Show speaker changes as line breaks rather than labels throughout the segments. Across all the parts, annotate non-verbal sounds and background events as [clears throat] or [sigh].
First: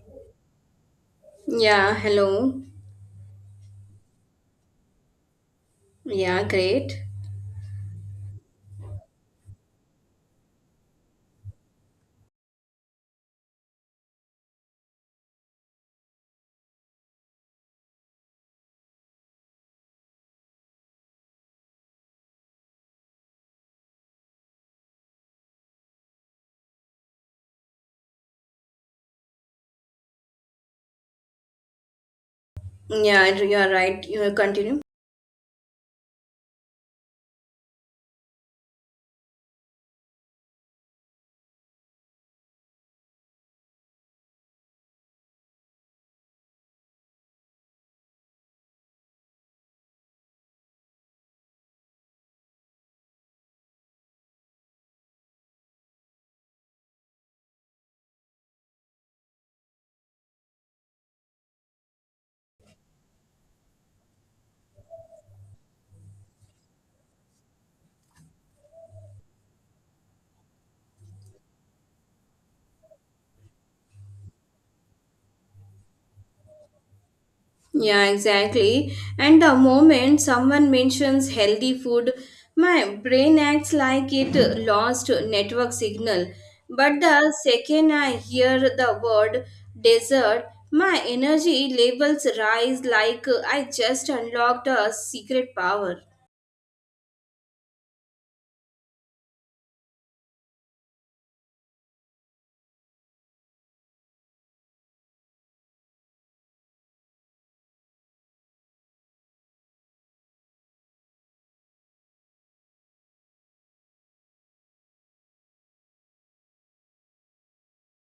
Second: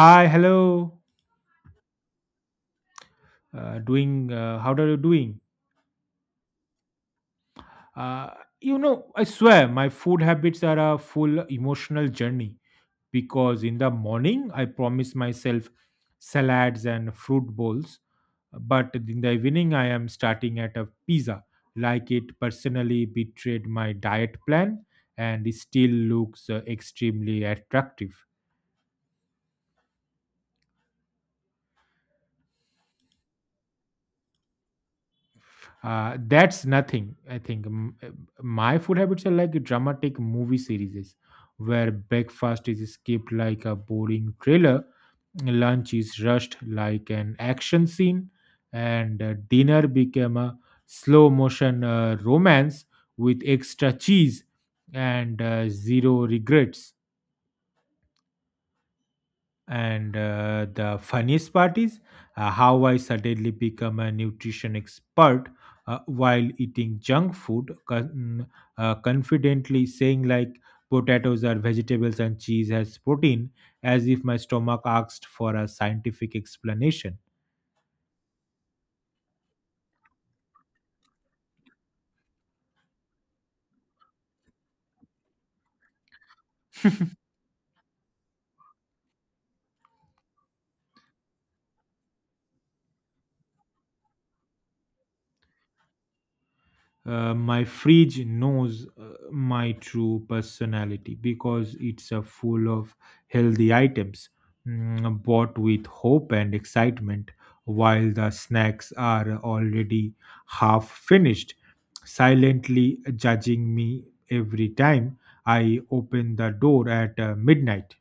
Hi, hello.
Yeah, hello.
How are you doing?
Yeah, great.
Uh, I swear my food habits are a full emotional journey because in the morning I promise myself salads and fruit bowls, but in the evening I am starting at a pizza, like it personally betrayed my diet plan and it still looks extremely attractive.
Yeah, you're right. You continue.
That's nothing, I think. My food habits are like dramatic movie series where breakfast is skipped like a boring trailer, lunch is rushed like an action scene, and dinner became a slow motion romance with extra cheese and zero regrets. And the funniest part is how I suddenly become a nutrition expert while eating junk food, confidently saying like potatoes are vegetables and cheese has protein, as if my stomach asked for a scientific explanation.
Yeah, exactly. And the moment someone mentions healthy food, my brain acts like it lost network signal. But the second I hear the word dessert, my energy levels rise like I just unlocked a secret power.
My fridge knows my true personality because it's full of healthy items bought with hope and excitement, while the snacks are already half finished, silently judging me every time I open the door at midnight.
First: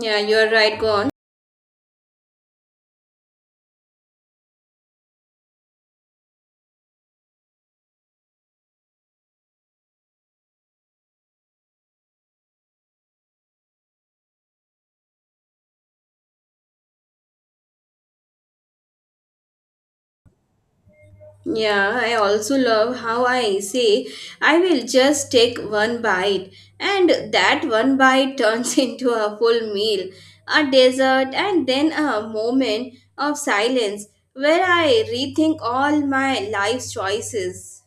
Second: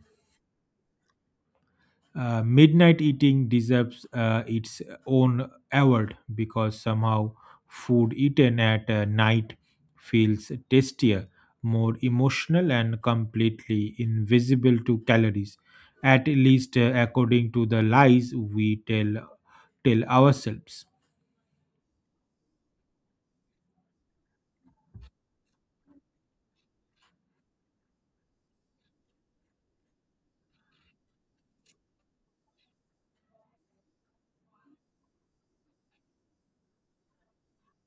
Yeah, you're right. Go on.
Midnight eating deserves its own award because somehow food eaten at night feels tastier, more emotional, and completely invisible to calories, at least according to the lies we tell ourselves.
Yeah, I also love how I say, I will just take one bite, and that one bite turns [laughs] into a full meal, a dessert, and then a moment of silence where I rethink all my life's choices.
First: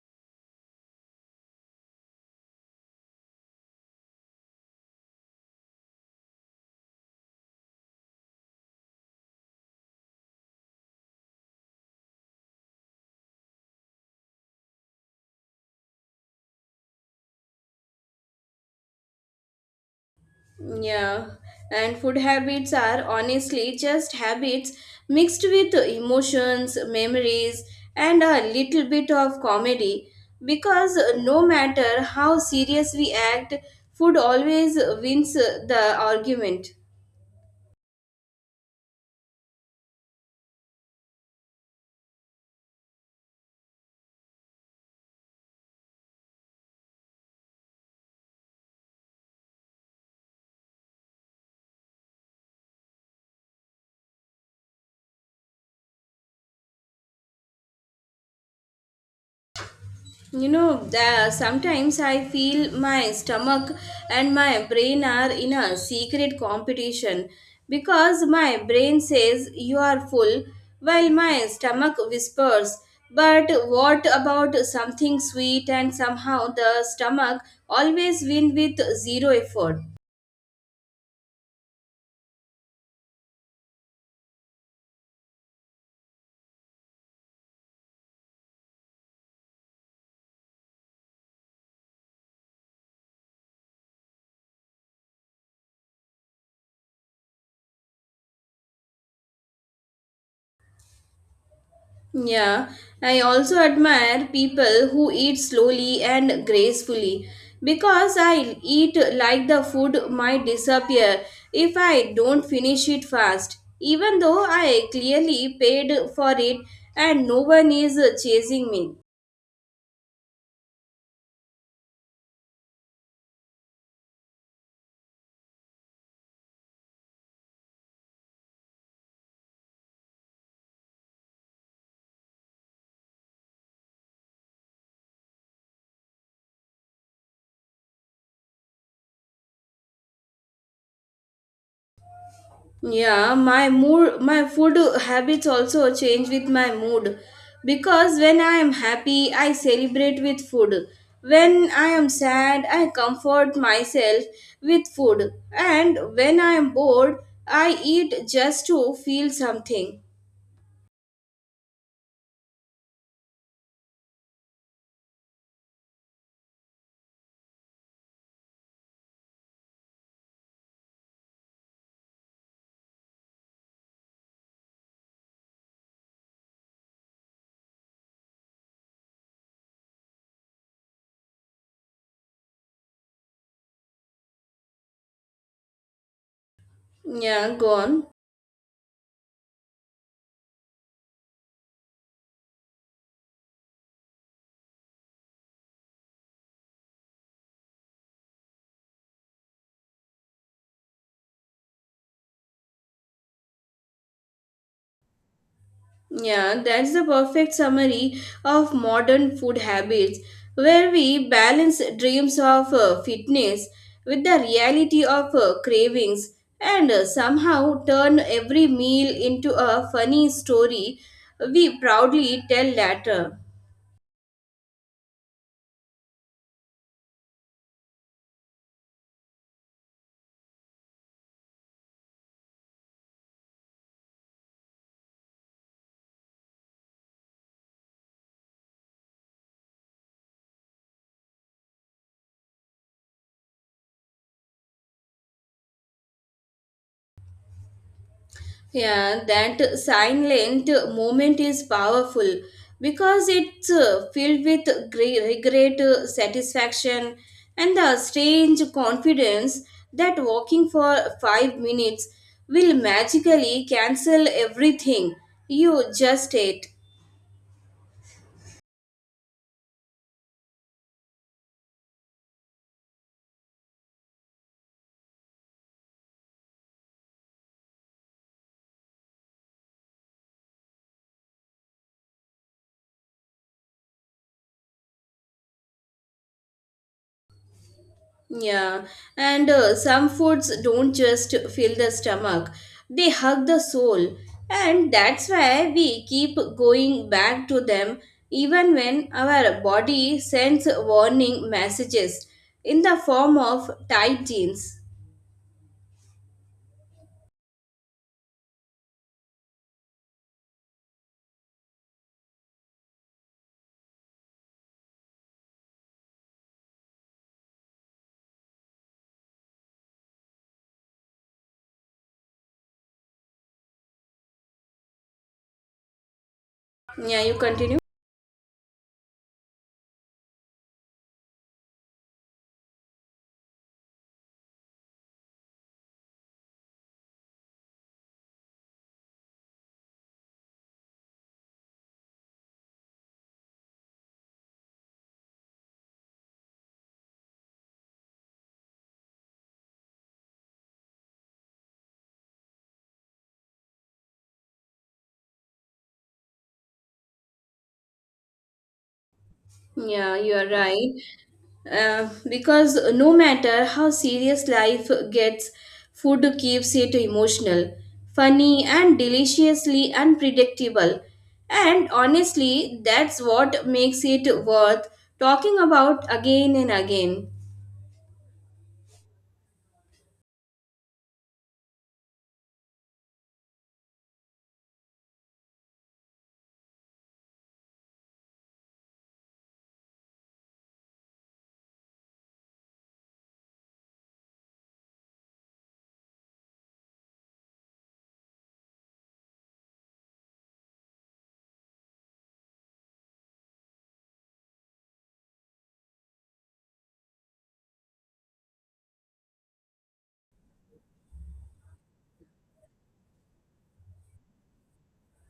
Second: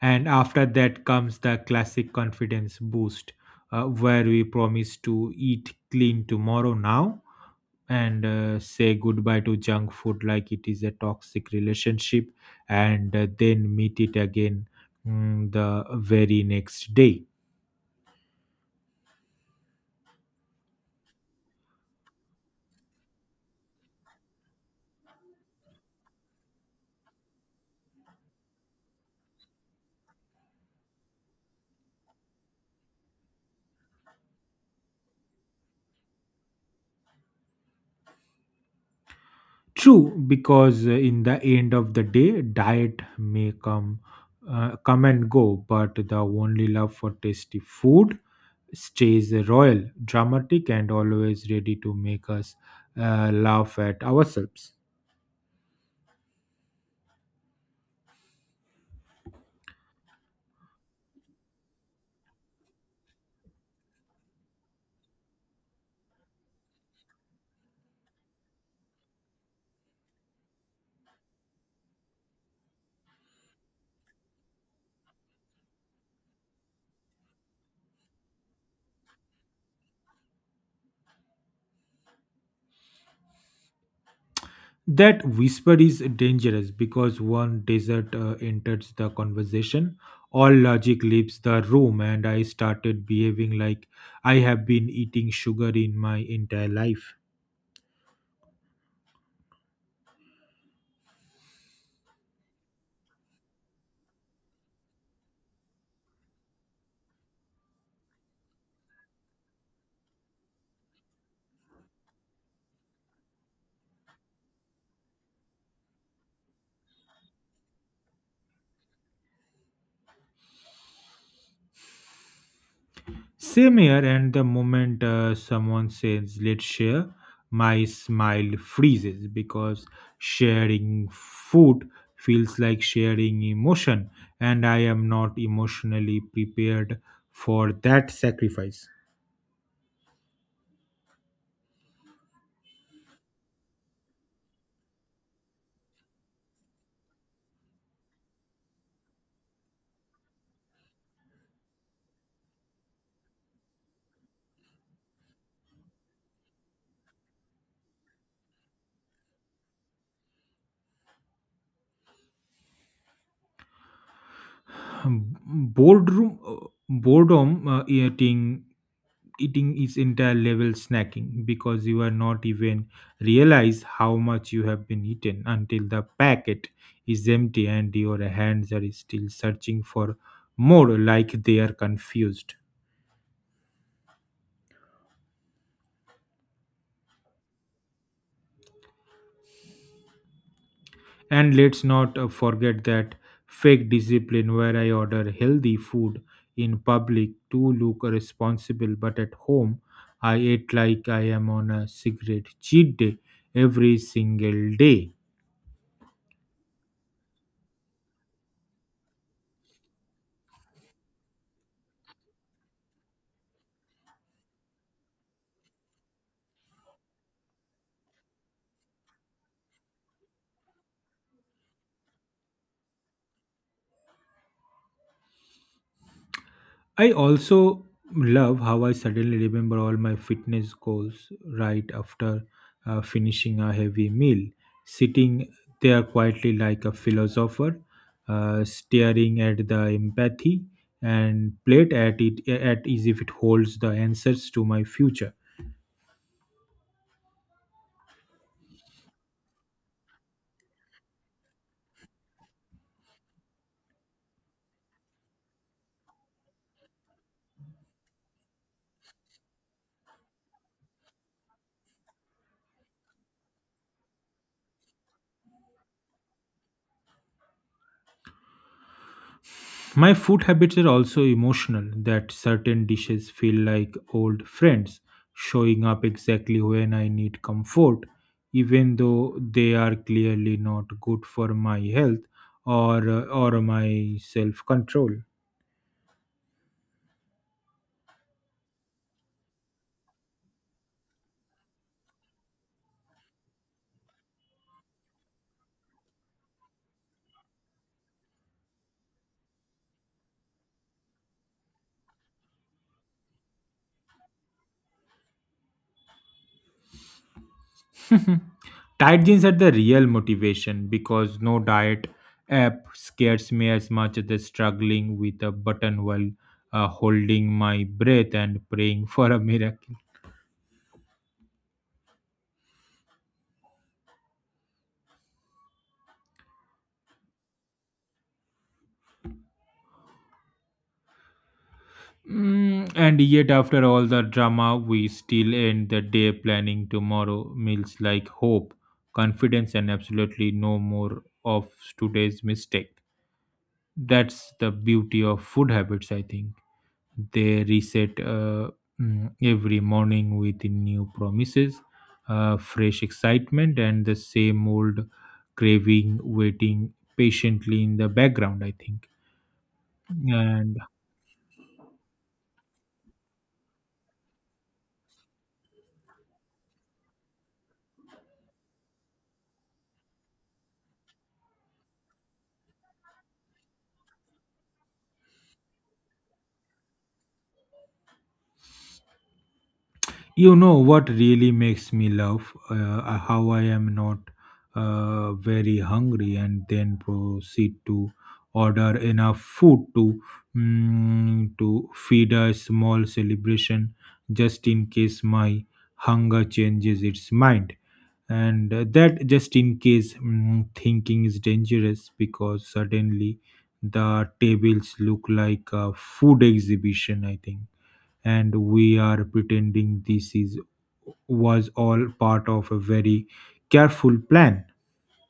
And after that comes the classic confidence boost, where we promise to eat clean tomorrow now and say goodbye to junk food like it is a toxic relationship, and then meet it again the very next day.
Yeah, and food habits are honestly just habits mixed with emotions, memories, and a little bit of comedy because no matter how serious we act, food always wins the argument.
True, because in the end of the day diet may come and go, but the only love for tasty food stays royal, dramatic, and always ready to make us laugh at ourselves.
You know, sometimes I feel my stomach and my brain are in a secret competition because my brain says you are full while my stomach whispers, but what about something sweet, and somehow the stomach always wins with zero effort.
That whisper is dangerous because one desert enters the conversation, all logic leaves the room, and I started behaving like I have been eating sugar in my entire life.
Yeah, I also admire people who eat slowly and gracefully because I eat like the food might disappear if I don't finish it fast, even though I clearly paid for it and no one is chasing me.
Same here, and the moment someone says, "Let's share," my smile freezes because sharing food feels like sharing emotion, and I am not emotionally prepared for that sacrifice.
Yeah, my food habits also change with my mood because when I am happy, I celebrate with food. When I am sad, I comfort myself with food. And when I am bored, I eat just to feel something.
Um, boardroom boredom eating eating is entire level snacking because you are not even realize how much you have been eaten until the packet is empty and your hands are still searching for more like they are confused.
Yeah, go on.
And let's not forget that fake discipline where I order healthy food in public to look responsible, but at home I ate like I am on a cigarette cheat day every single day.
Yeah, that's the perfect summary of modern food habits, where we balance dreams of fitness with the reality of cravings, and somehow turn every meal into a funny story we proudly tell later.
I also love how I suddenly remember all my fitness goals right after finishing a heavy meal, sitting there quietly like a philosopher, staring at the empathy and plate at it at as if it holds the answers to my future.
Yeah, that silent moment is powerful because it's filled with regret, satisfaction, and the strange confidence that walking for 5 minutes will magically cancel everything you just ate.
My food habits are also emotional, that certain dishes feel like old friends, showing up exactly when I need comfort, even though they are clearly not good for my health or my self control.
Yeah, and some foods don't just fill the stomach, they hug the soul. And that's why we keep going back to them even when our body sends warning messages in the form of tight jeans.
[laughs] Tight jeans are the real motivation because no diet app scares me as much as the struggling with a button while holding my breath and praying for a miracle.
Yeah, you continue?
And yet, after all the drama, we still end the day planning tomorrow meals like hope, confidence, and absolutely no more of today's mistake. That's the beauty of food habits, I think. They reset every morning with new promises, fresh excitement, and the same old craving waiting patiently in the background, I think.
Yeah, you are
And
right. Because no matter how serious life gets, food keeps it emotional, funny, and deliciously unpredictable. And honestly, that's what makes it worth talking about again and again.
you know what really makes me laugh, how I am not very hungry and then proceed to order enough food to feed a small celebration just in case my hunger changes its mind. And that just in case thinking is dangerous because suddenly the tables look like a food exhibition, I think, and we are pretending this is was all part of a very careful plan.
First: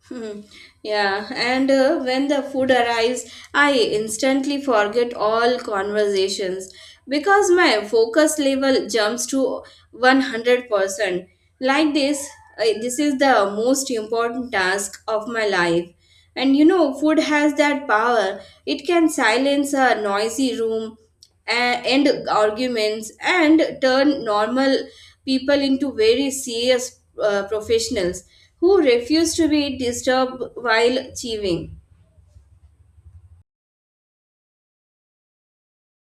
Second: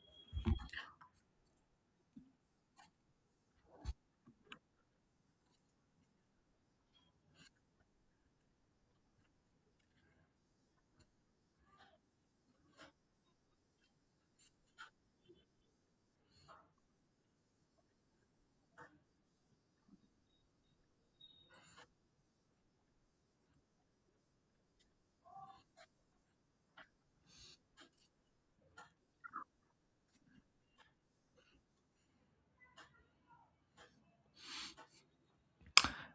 Hmm. Yeah, and when the food arrives, I instantly forget all conversations because my focus level jumps to 100%. Like this, this is the most important task of my life. And you know, food has that power. It can silence a noisy room, end arguments and turn normal people into very serious professionals who refuse to be disturbed while achieving.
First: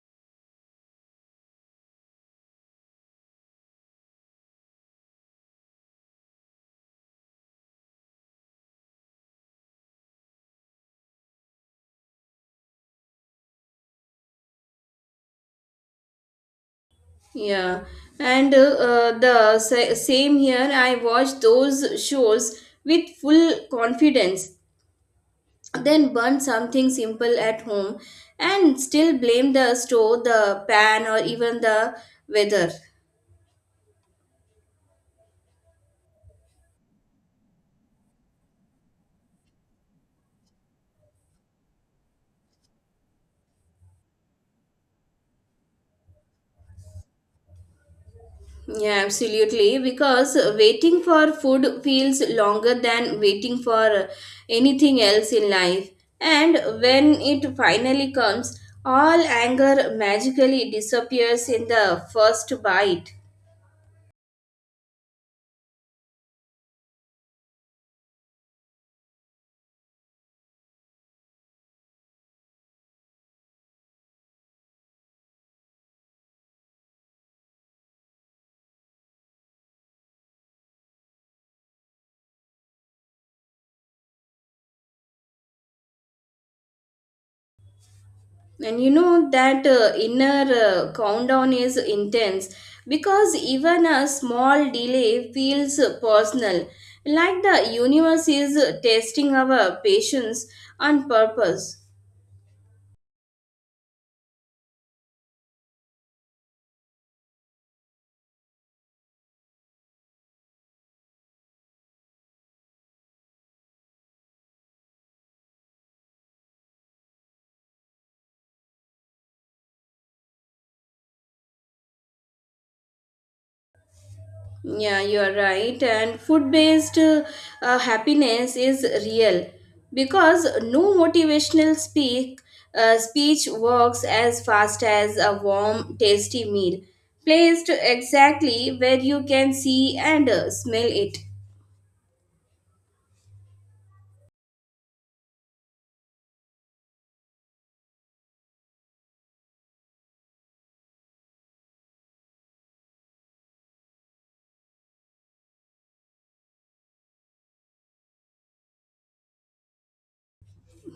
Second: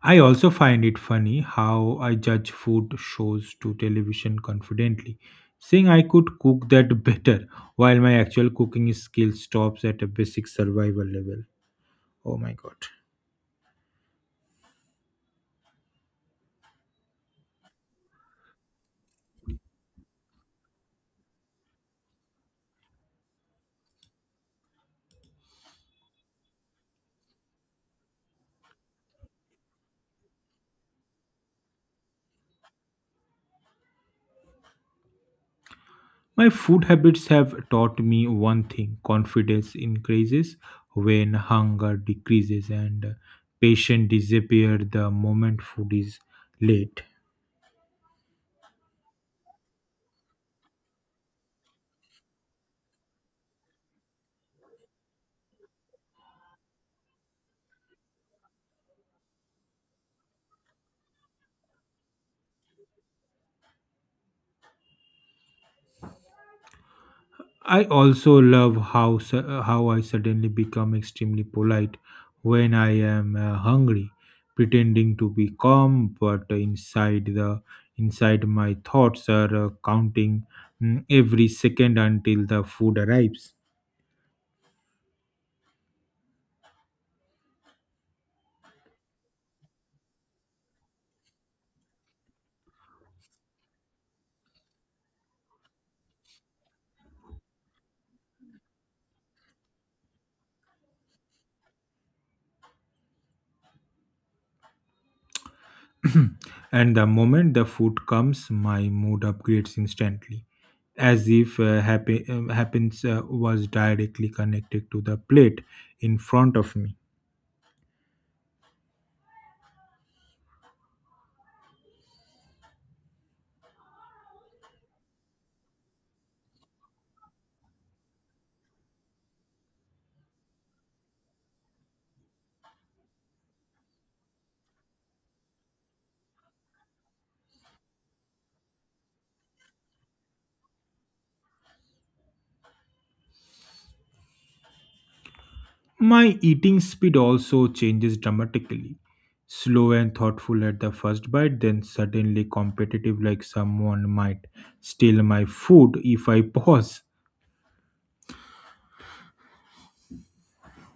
I also find it funny how I judge food shows to television confidently, saying I could cook that [laughs] better, while my actual cooking skill stops at a basic survival level. Oh my god.
Yeah, and same here, I watch those shows with full confidence, then burn something simple at home and still blame the store, the pan, or even the weather.
My food habits have taught me one thing: confidence increases when hunger decreases, and patience disappears the moment food is late.
Yeah, absolutely. Because waiting for food feels longer than waiting for anything else in life. And when it finally comes, all anger magically disappears in the first bite.
I also love how I suddenly become extremely polite when I am hungry, pretending to be calm, but inside my thoughts are counting every second until the food arrives.
And you know that inner countdown is intense because even a small delay feels personal, like the universe is testing our patience on purpose.
[clears throat] and the moment the food comes, my mood upgrades instantly, as if happens was directly connected to the plate in front of me.
Yeah, you are right. And food based, happiness is real because no motivational speak speech works as fast as a warm, tasty meal placed exactly where you can see and smell it.
My eating speed also changes dramatically. Slow and thoughtful at the first bite, then suddenly competitive, like someone might steal my food if I [laughs] pause.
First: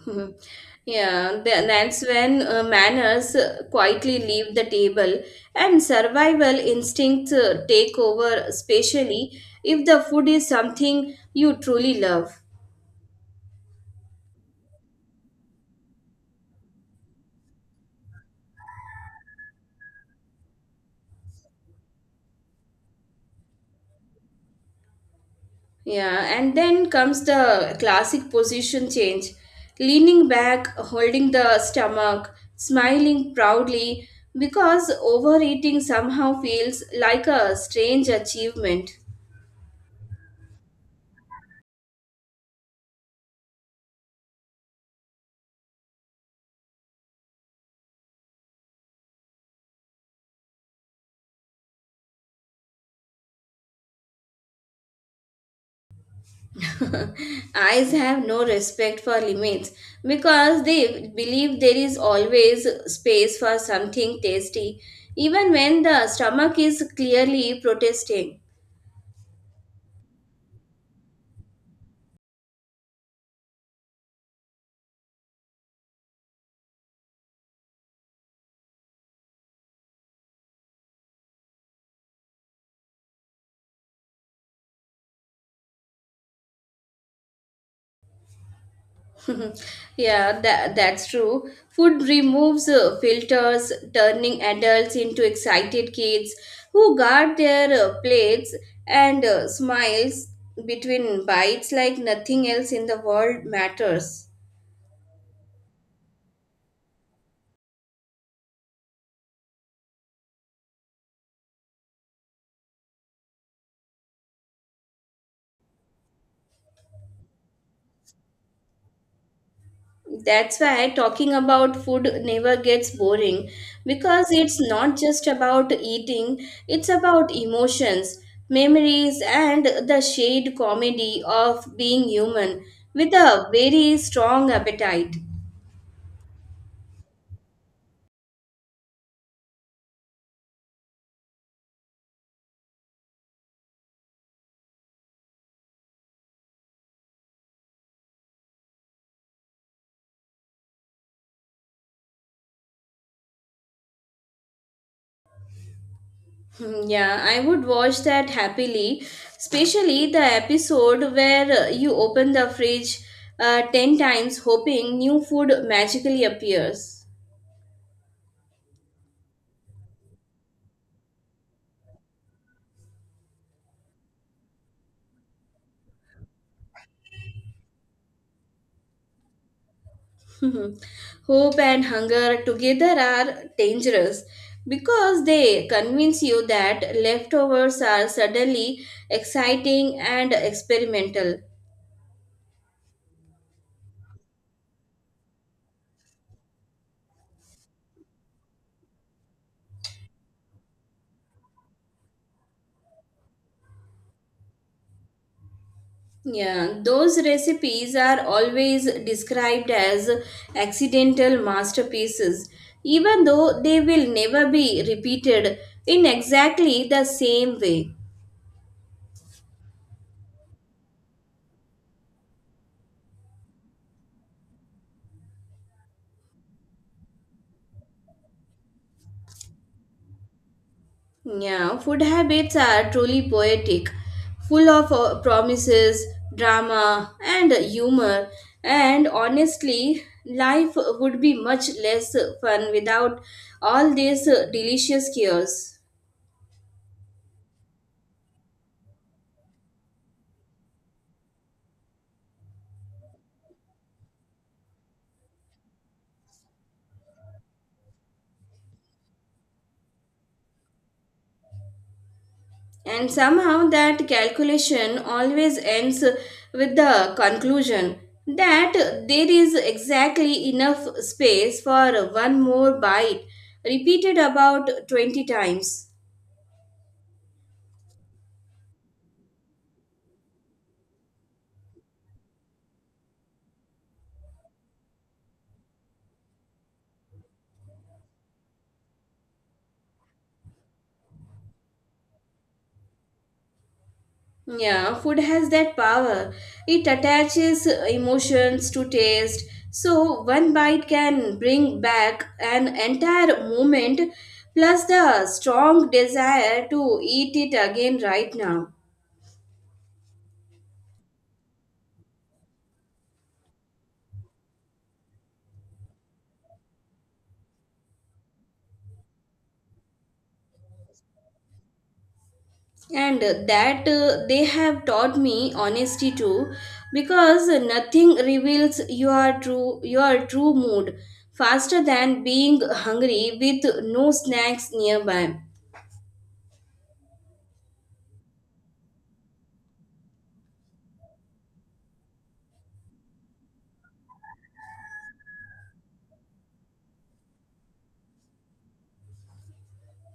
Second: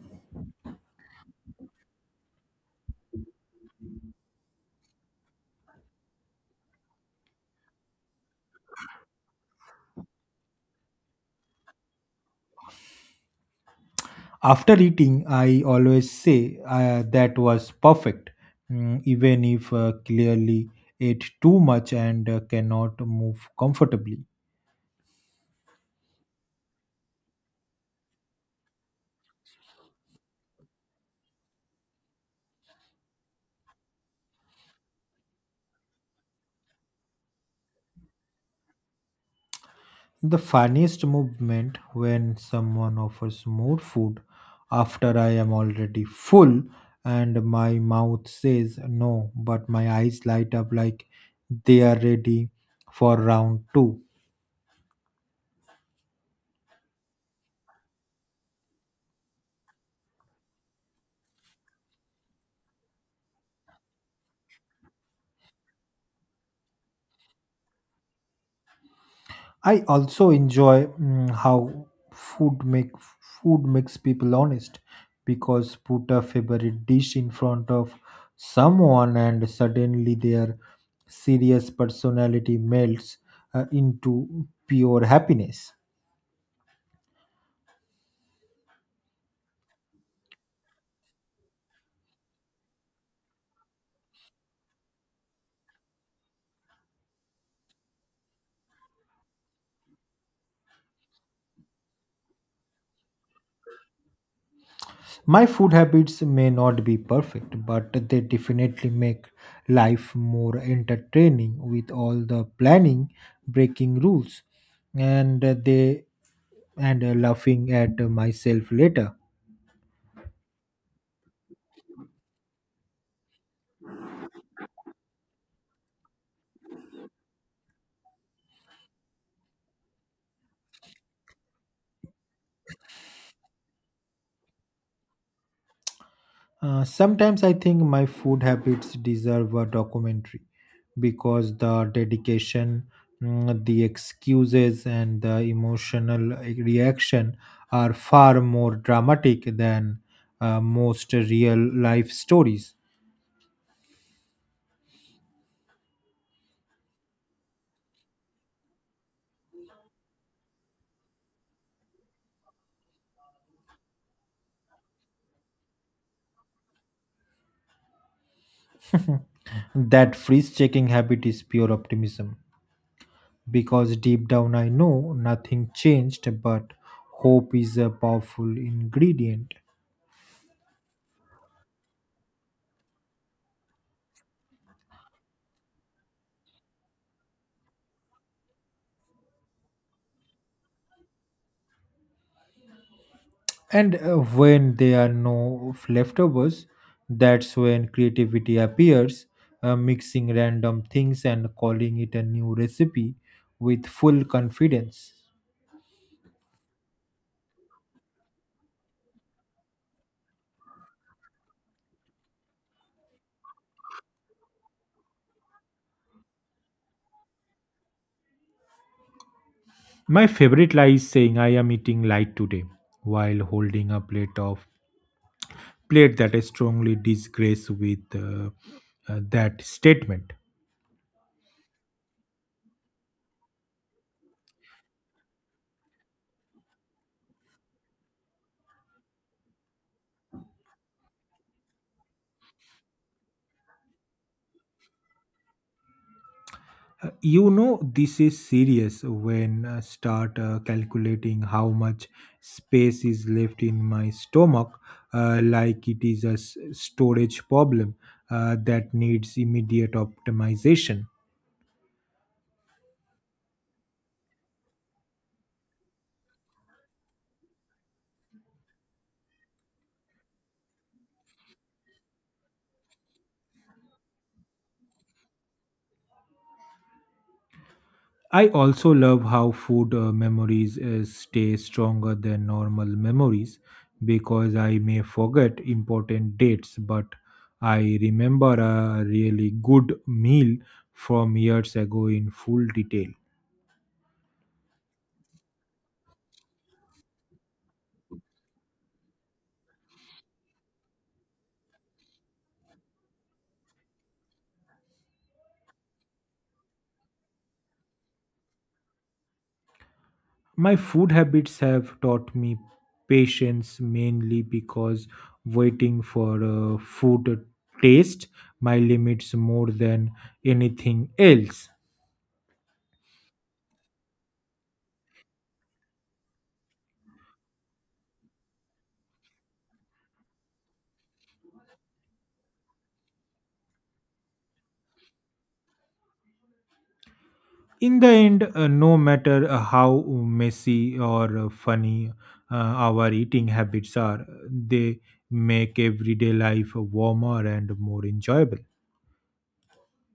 [laughs] Yeah, that's when manners quietly leave the table and survival instincts take over, especially if the food is something you truly love.
After eating, I always say that was perfect, even if clearly ate too much and cannot move comfortably.
Yeah, and then comes the classic position change: leaning back, holding the stomach, smiling proudly because overeating somehow feels like a strange achievement.
The funniest movement when someone offers more food after I am already full and my mouth says no, but my eyes light up like they are ready for round two.
[laughs] Eyes have no respect for limits because they believe there is always space for something tasty, even when the stomach is clearly protesting.
I also enjoy how food make food makes people honest because put a favorite dish in front of someone and suddenly their serious personality melts into pure happiness.
[laughs] Yeah, that's true. Food removes filters, turning adults into excited kids who guard their plates and smiles between bites like nothing else in the world matters.
My food habits may not be perfect, but they definitely make life more entertaining with all the planning, breaking rules, and uh, they and laughing at myself later.
That's why talking about food never gets boring, because it's not just about eating, it's about emotions, memories, and the shared comedy of being human with a very strong appetite.
Sometimes I think my food habits deserve a documentary because the dedication, the excuses, and the emotional reaction are far more dramatic than most real life stories.
Hmm. Yeah, I would watch that happily, especially the episode where you open the fridge 10 times hoping new food magically appears.
That freeze checking habit is pure optimism because deep down I know nothing changed, but hope is a powerful ingredient.
Mhm. Hope and hunger together are dangerous because they convince you that leftovers are suddenly exciting and experimental.
And when there are no leftovers, that's when creativity appears, mixing random things and calling it a new recipe with full confidence.
Yeah, those recipes are always described as accidental masterpieces, even though they will never be repeated in exactly the same way.
My favorite lie is saying I am eating light today while holding a plate that I strongly disgrace with that statement.
Yeah, food habits are truly poetic, full of promises, drama, and humor. And honestly, life would be much less fun without all these delicious cures.
You know this is serious when I start calculating how much space is left in my stomach, like it is a storage problem that needs immediate optimization.
And somehow, that calculation always ends with the conclusion that there is exactly enough space for one more bite, repeated about 20 times.
I also love how food memories stay stronger than normal memories because I may forget important dates, but I remember a really good meal from years ago in full detail.
Yeah, food has that power. It attaches emotions to taste. So one bite can bring back an entire moment plus the strong desire to eat it again right now.
My food habits have taught me patience, mainly because waiting for a food taste my limits more than anything else.
And that they have taught me honesty too because nothing reveals your true mood faster than being hungry with no snacks nearby.
In the end, no matter how messy or funny our eating habits are, they make everyday life warmer and more enjoyable.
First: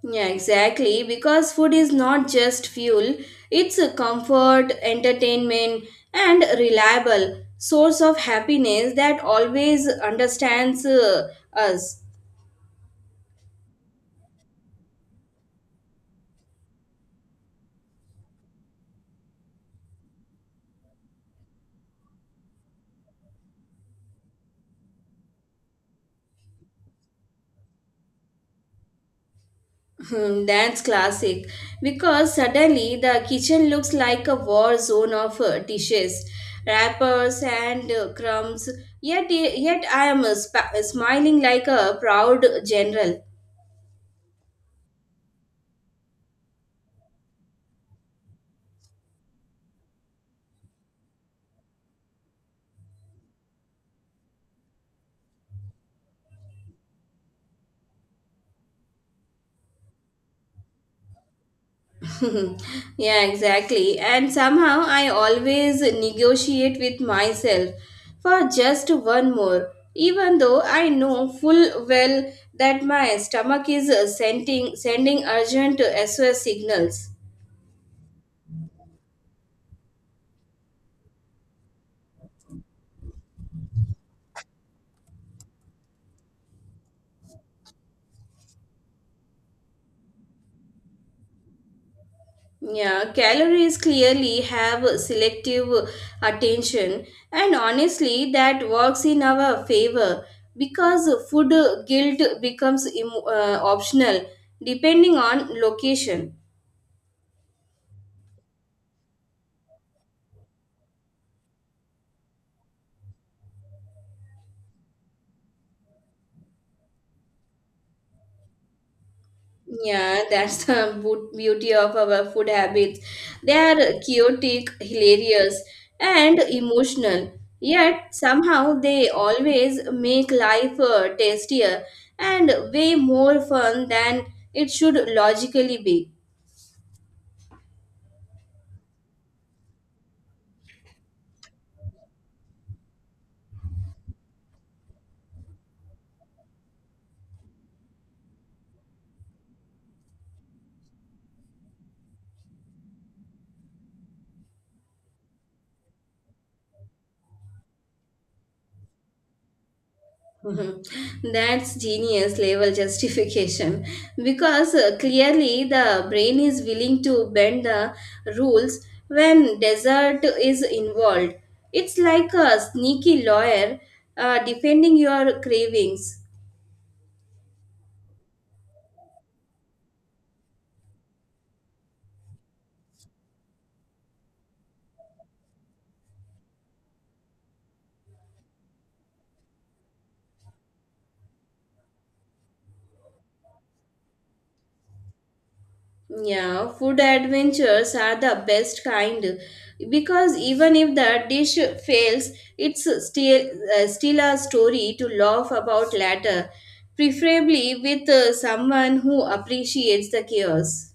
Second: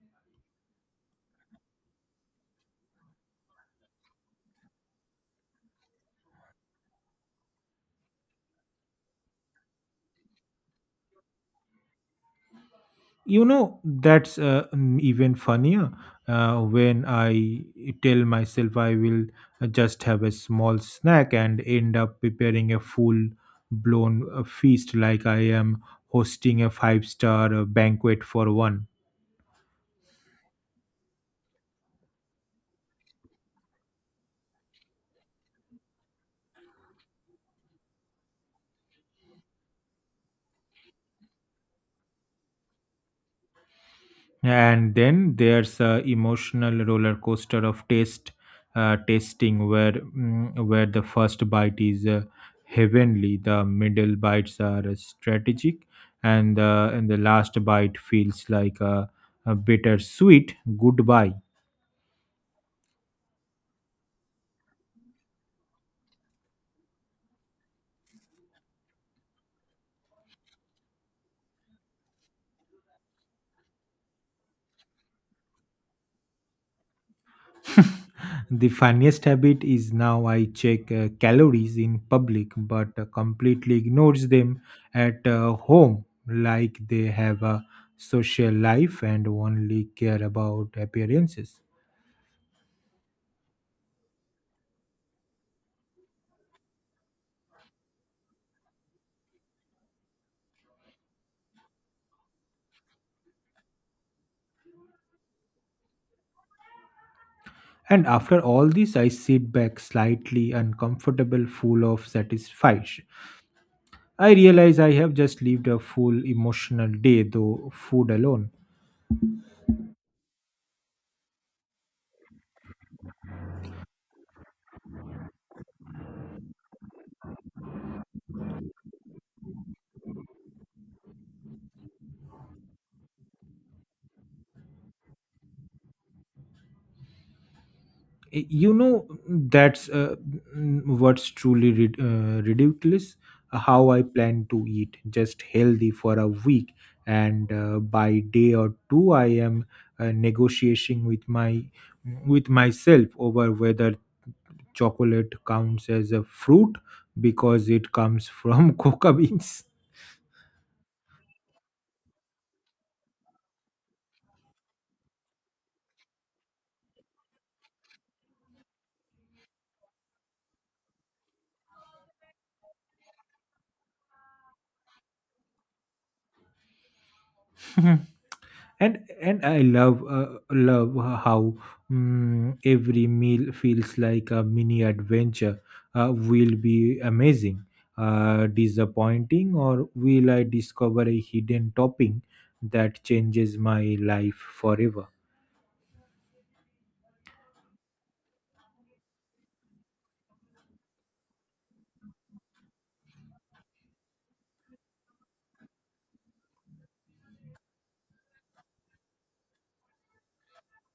Yeah, exactly. Because food is not just fuel, it's a comfort, entertainment, and reliable source of happiness that always understands us.
You know, that's even funnier when I tell myself I will just have a small snack and end up preparing a full blown feast like I am hosting a five-star banquet for one.
Hmm. That's classic. Because suddenly the kitchen looks like a war zone of dishes, wrappers, and crumbs. Yet I am smiling like a proud general.
And then there's a emotional roller coaster of taste tasting where where the first bite is heavenly, the middle bites are strategic, and the last bite feels like a bitter sweet goodbye.
[laughs] Yeah, exactly. And somehow I always negotiate with myself for just one more, even though I know full well that my stomach is sending urgent SOS signals.
The funniest habit is now I check calories in public but completely ignores them at home like they have a social life and only care about appearances.
Yeah, calories clearly have selective attention, and honestly, that works in our favor because food guilt becomes optional depending on location.
And after all this, I sit back slightly uncomfortable, full of satisfaction. I realize I have just lived a full emotional day, though food alone.
Yeah, that's the beauty of our food habits. They are chaotic, hilarious, and emotional. Yet somehow they always make life tastier and way more fun than it should logically be.
You know that's what's truly ridiculous, how I plan to eat just healthy for a week and by day or two I am negotiating with myself over whether chocolate counts as a fruit because it comes from [laughs] coca beans.
Mhm. That's genius level justification because clearly the brain is willing to bend the rules when desert is involved. It's like a sneaky lawyer defending your cravings.
[laughs] and I love how every meal feels like a mini adventure. Uh, will be amazing, disappointing, or will I discover a hidden topping that changes my life forever?
Yeah, food adventures are the best kind because even if the dish fails, it's still a story to laugh about later, preferably with someone who appreciates the chaos.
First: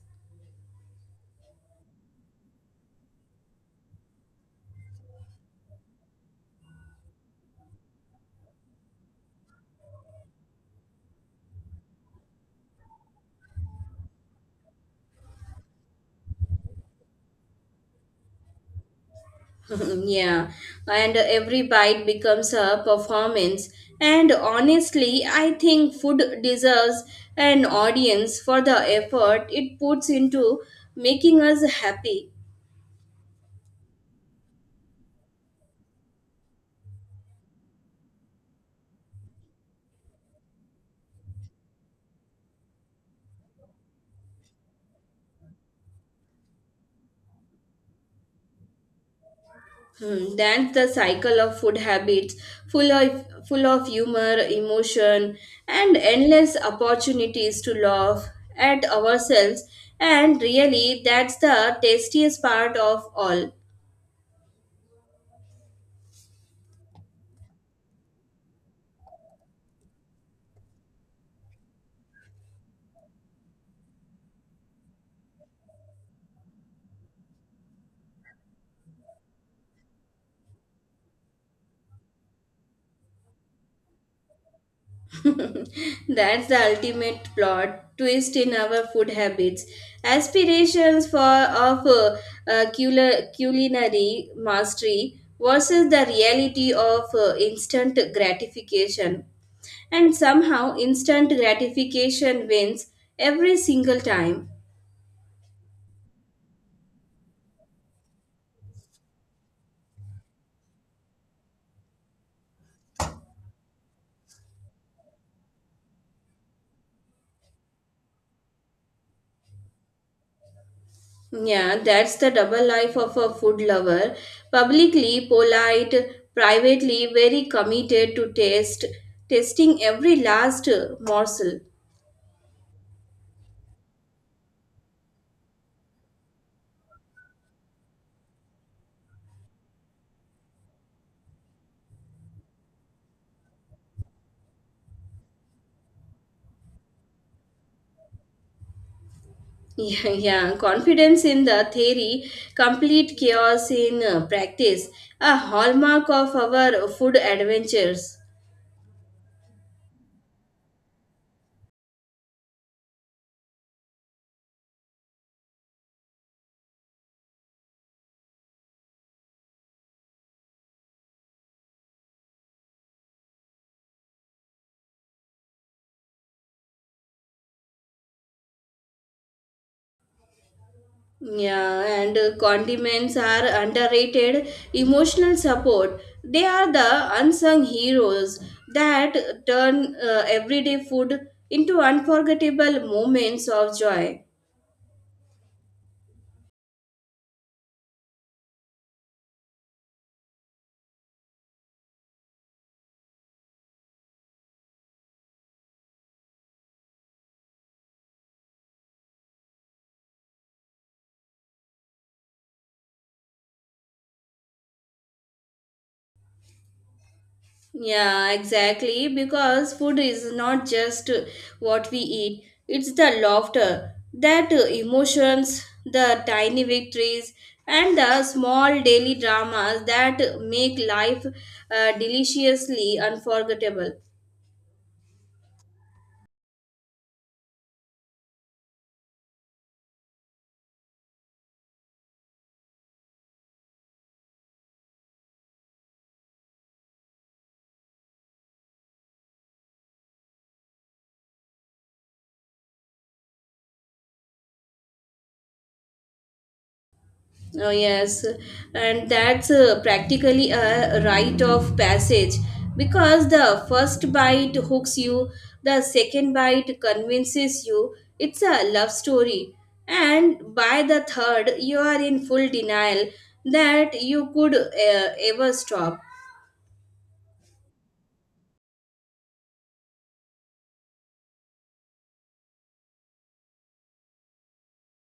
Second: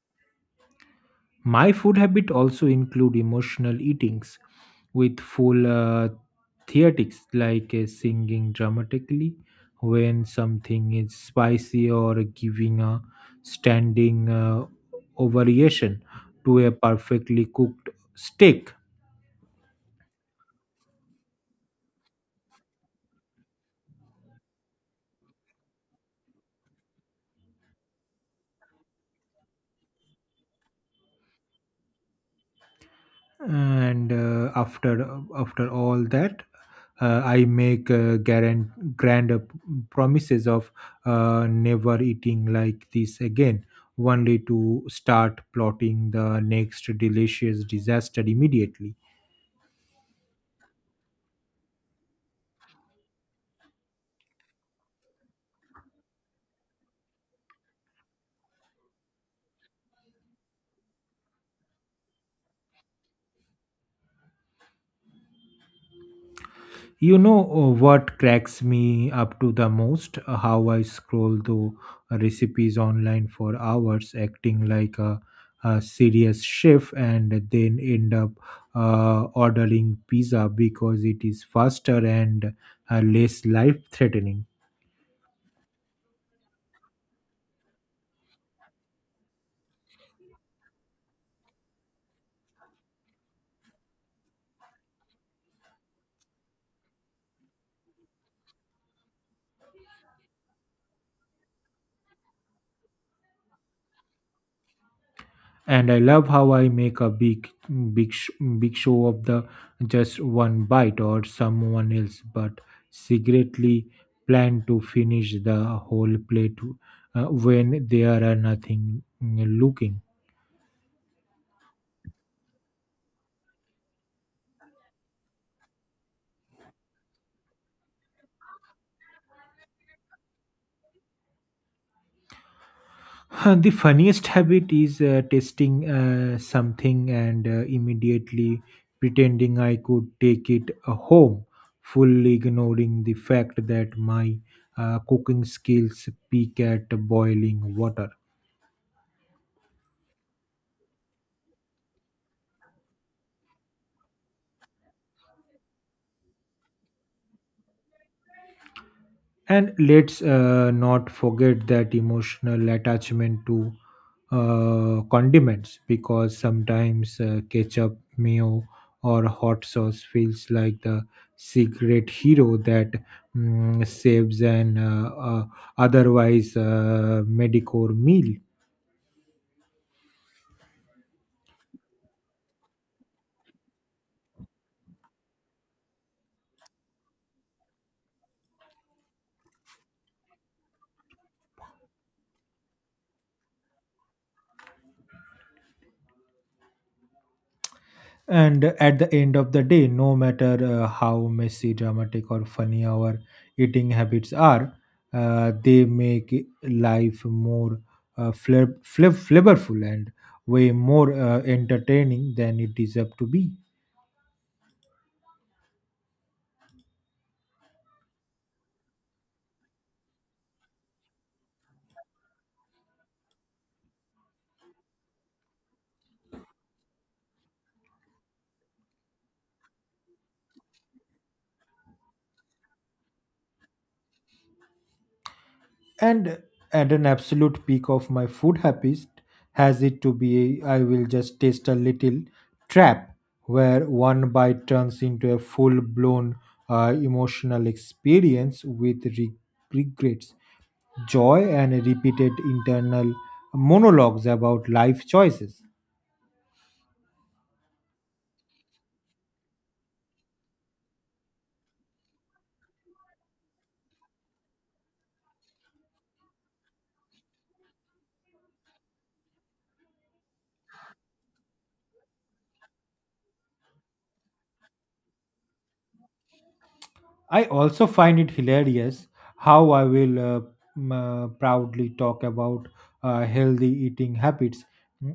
My food habit also include emotional eatings with full theatrics, like singing dramatically when something is spicy or giving a standing ovation to a perfectly cooked steak.
[laughs] Yeah, and every bite becomes a performance. And honestly, I think food deserves an audience for the effort it puts into making us happy.
And after all that, I make grand grand promises of never eating like this again, only to start plotting the next delicious disaster immediately.
Hmm. That's the cycle of food habits, full of humor, emotion, and endless opportunities to laugh at ourselves. And really, that's the tastiest part of all.
You know what cracks me up to the most? How I scroll through recipes online for hours, acting like a serious chef, and then end up ordering pizza because it is faster and less life threatening.
That's the ultimate plot twist in our food habits. Aspirations of uh, culinary mastery versus the reality of instant gratification. And somehow instant gratification wins every single time.
And I love how I make a big, sh- big show of the just one bite or someone else, but secretly plan to finish the whole plate when there are nothing looking.
Yeah, that's the double life of a food lover. Publicly polite, privately very committed to taste, tasting every last morsel.
Huh, the funniest habit is testing something and immediately pretending I could take it home, fully ignoring the fact that my cooking skills peak at boiling water.
Yeah, [laughs] yeah, confidence in the theory, complete chaos in practice, a hallmark of our food adventures.
And let's not forget that emotional attachment to condiments because sometimes ketchup, mayo, or hot sauce feels like the secret hero that saves an otherwise mediocre meal.
Yeah, and condiments are underrated emotional support. They are the unsung heroes that turn everyday food into unforgettable moments of joy.
And at the end of the day, no matter how messy, dramatic, or funny our eating habits are, they make life more flavorful and way more entertaining than it deserves to be.
Yeah, exactly. Because food is not just what we eat, it's the laughter, that emotions, the tiny victories, and the small daily dramas that make life deliciously unforgettable.
And at an absolute peak of my food habits has it to be I will just taste a little trap where one bite turns into a full blown emotional experience with regrets, joy, and repeated internal monologues about life choices.
Oh, yes, and that's practically a rite of passage because the first bite hooks you, the second bite convinces you it's a love story, and by the third, you are in full denial that you could ever stop.
I also find it hilarious how I will proudly talk about healthy eating habits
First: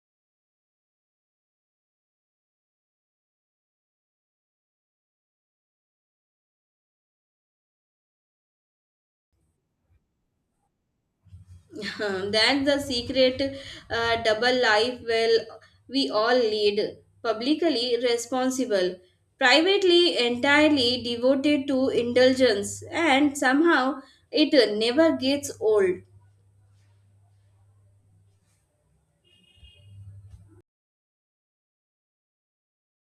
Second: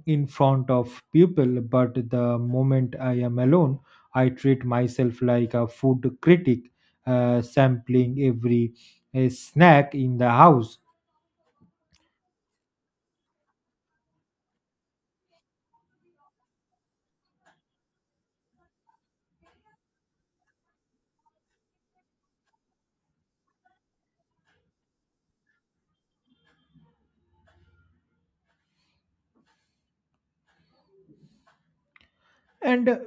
in front of people, but the moment I am alone, I treat myself like a food critic, sampling every snack in the house.
[laughs] That's the secret double life well we all lead, publicly responsible, privately entirely devoted to indulgence, and somehow it never gets old.
And uh,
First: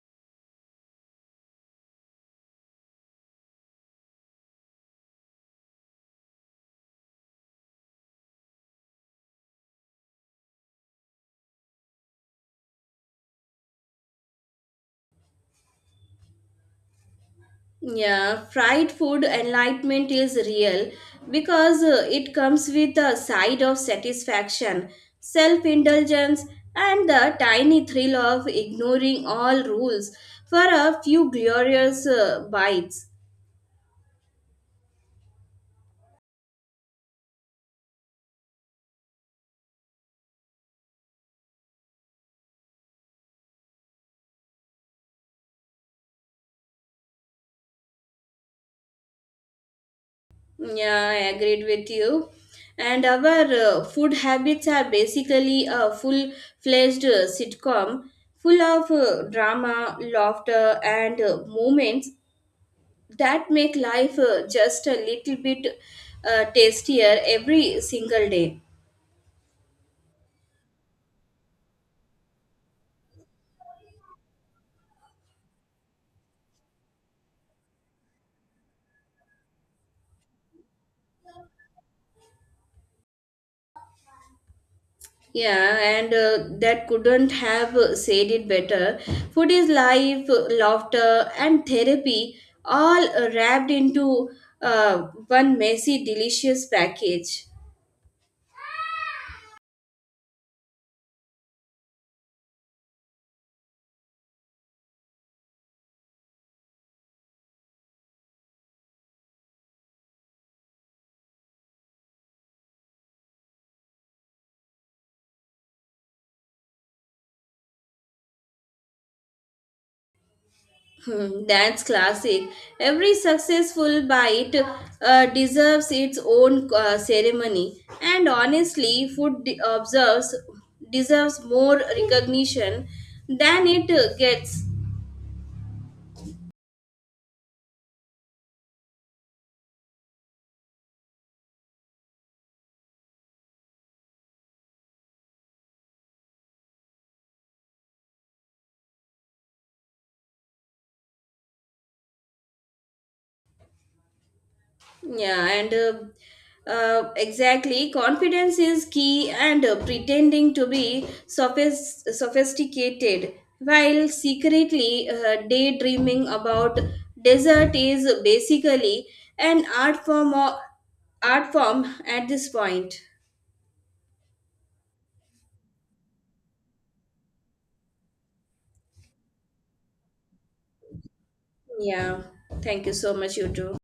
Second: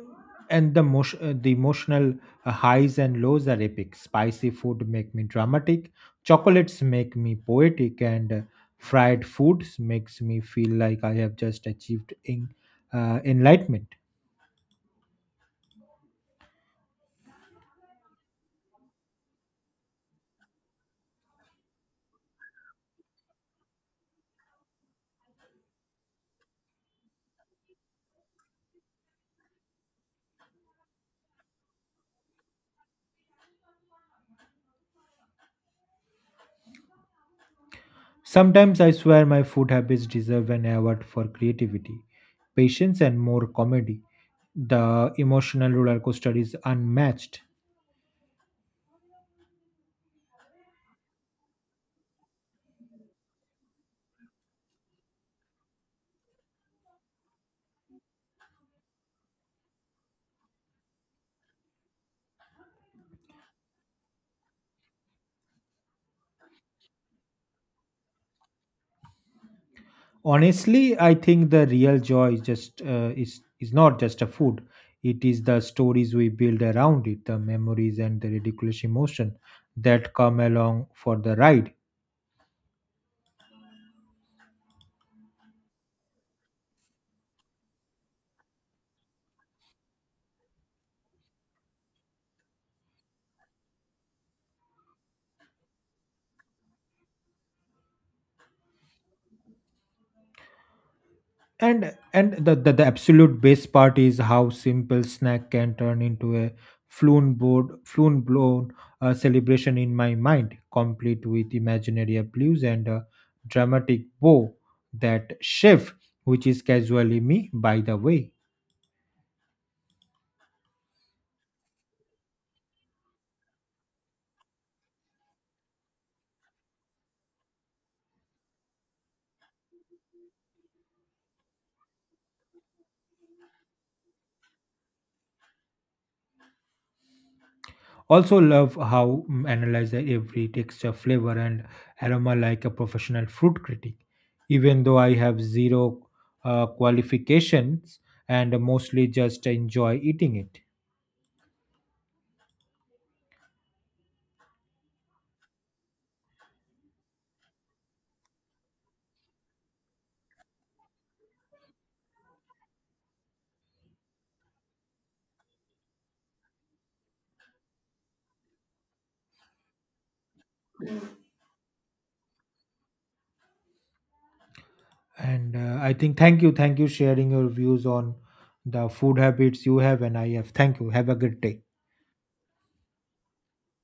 and the emotional highs and lows are epic. Spicy food make me dramatic, chocolates make me poetic, and fried foods makes me feel like I have just achieved enlightenment.
Yeah, fried food enlightenment is real because it comes with a side of satisfaction, self indulgence, and the tiny thrill of ignoring all rules for a few glorious bites.
Sometimes I swear my food habits deserve an award for creativity, patience, and more comedy. The emotional roller coaster is unmatched.
Yeah, I agreed with you. And our food habits are basically a full fledged sitcom full of drama, laughter, and moments that make life just a little bit tastier every single day.
Honestly, I think the real joy is just is not just a food, it is the stories we build around it, the memories, and the ridiculous emotion that come along for the ride.
Yeah, and that couldn't have said it better. Food is life, laughter, and therapy all wrapped into uh, one messy, delicious package.
And the absolute best part is how simple snack can turn into a floon blown celebration in my mind, complete with imaginary blues and a dramatic bow. That chef, which is casually me by the way.
Hmm. That's classic. Every successful bite deserves its own ceremony, and honestly, food de- observes deserves more recognition than it gets.
Also love how analyze the every texture, flavor and aroma like a professional fruit critic. Even though I have zero qualifications and mostly just enjoy eating it.
Yeah, and exactly, confidence is key, and pretending to be sophisticated while secretly daydreaming about desert is basically an art form or art form at this point.
And I think thank you sharing your views on the food habits you have and I have. Thank you. Have a good day.
Yeah, thank you so much, you too.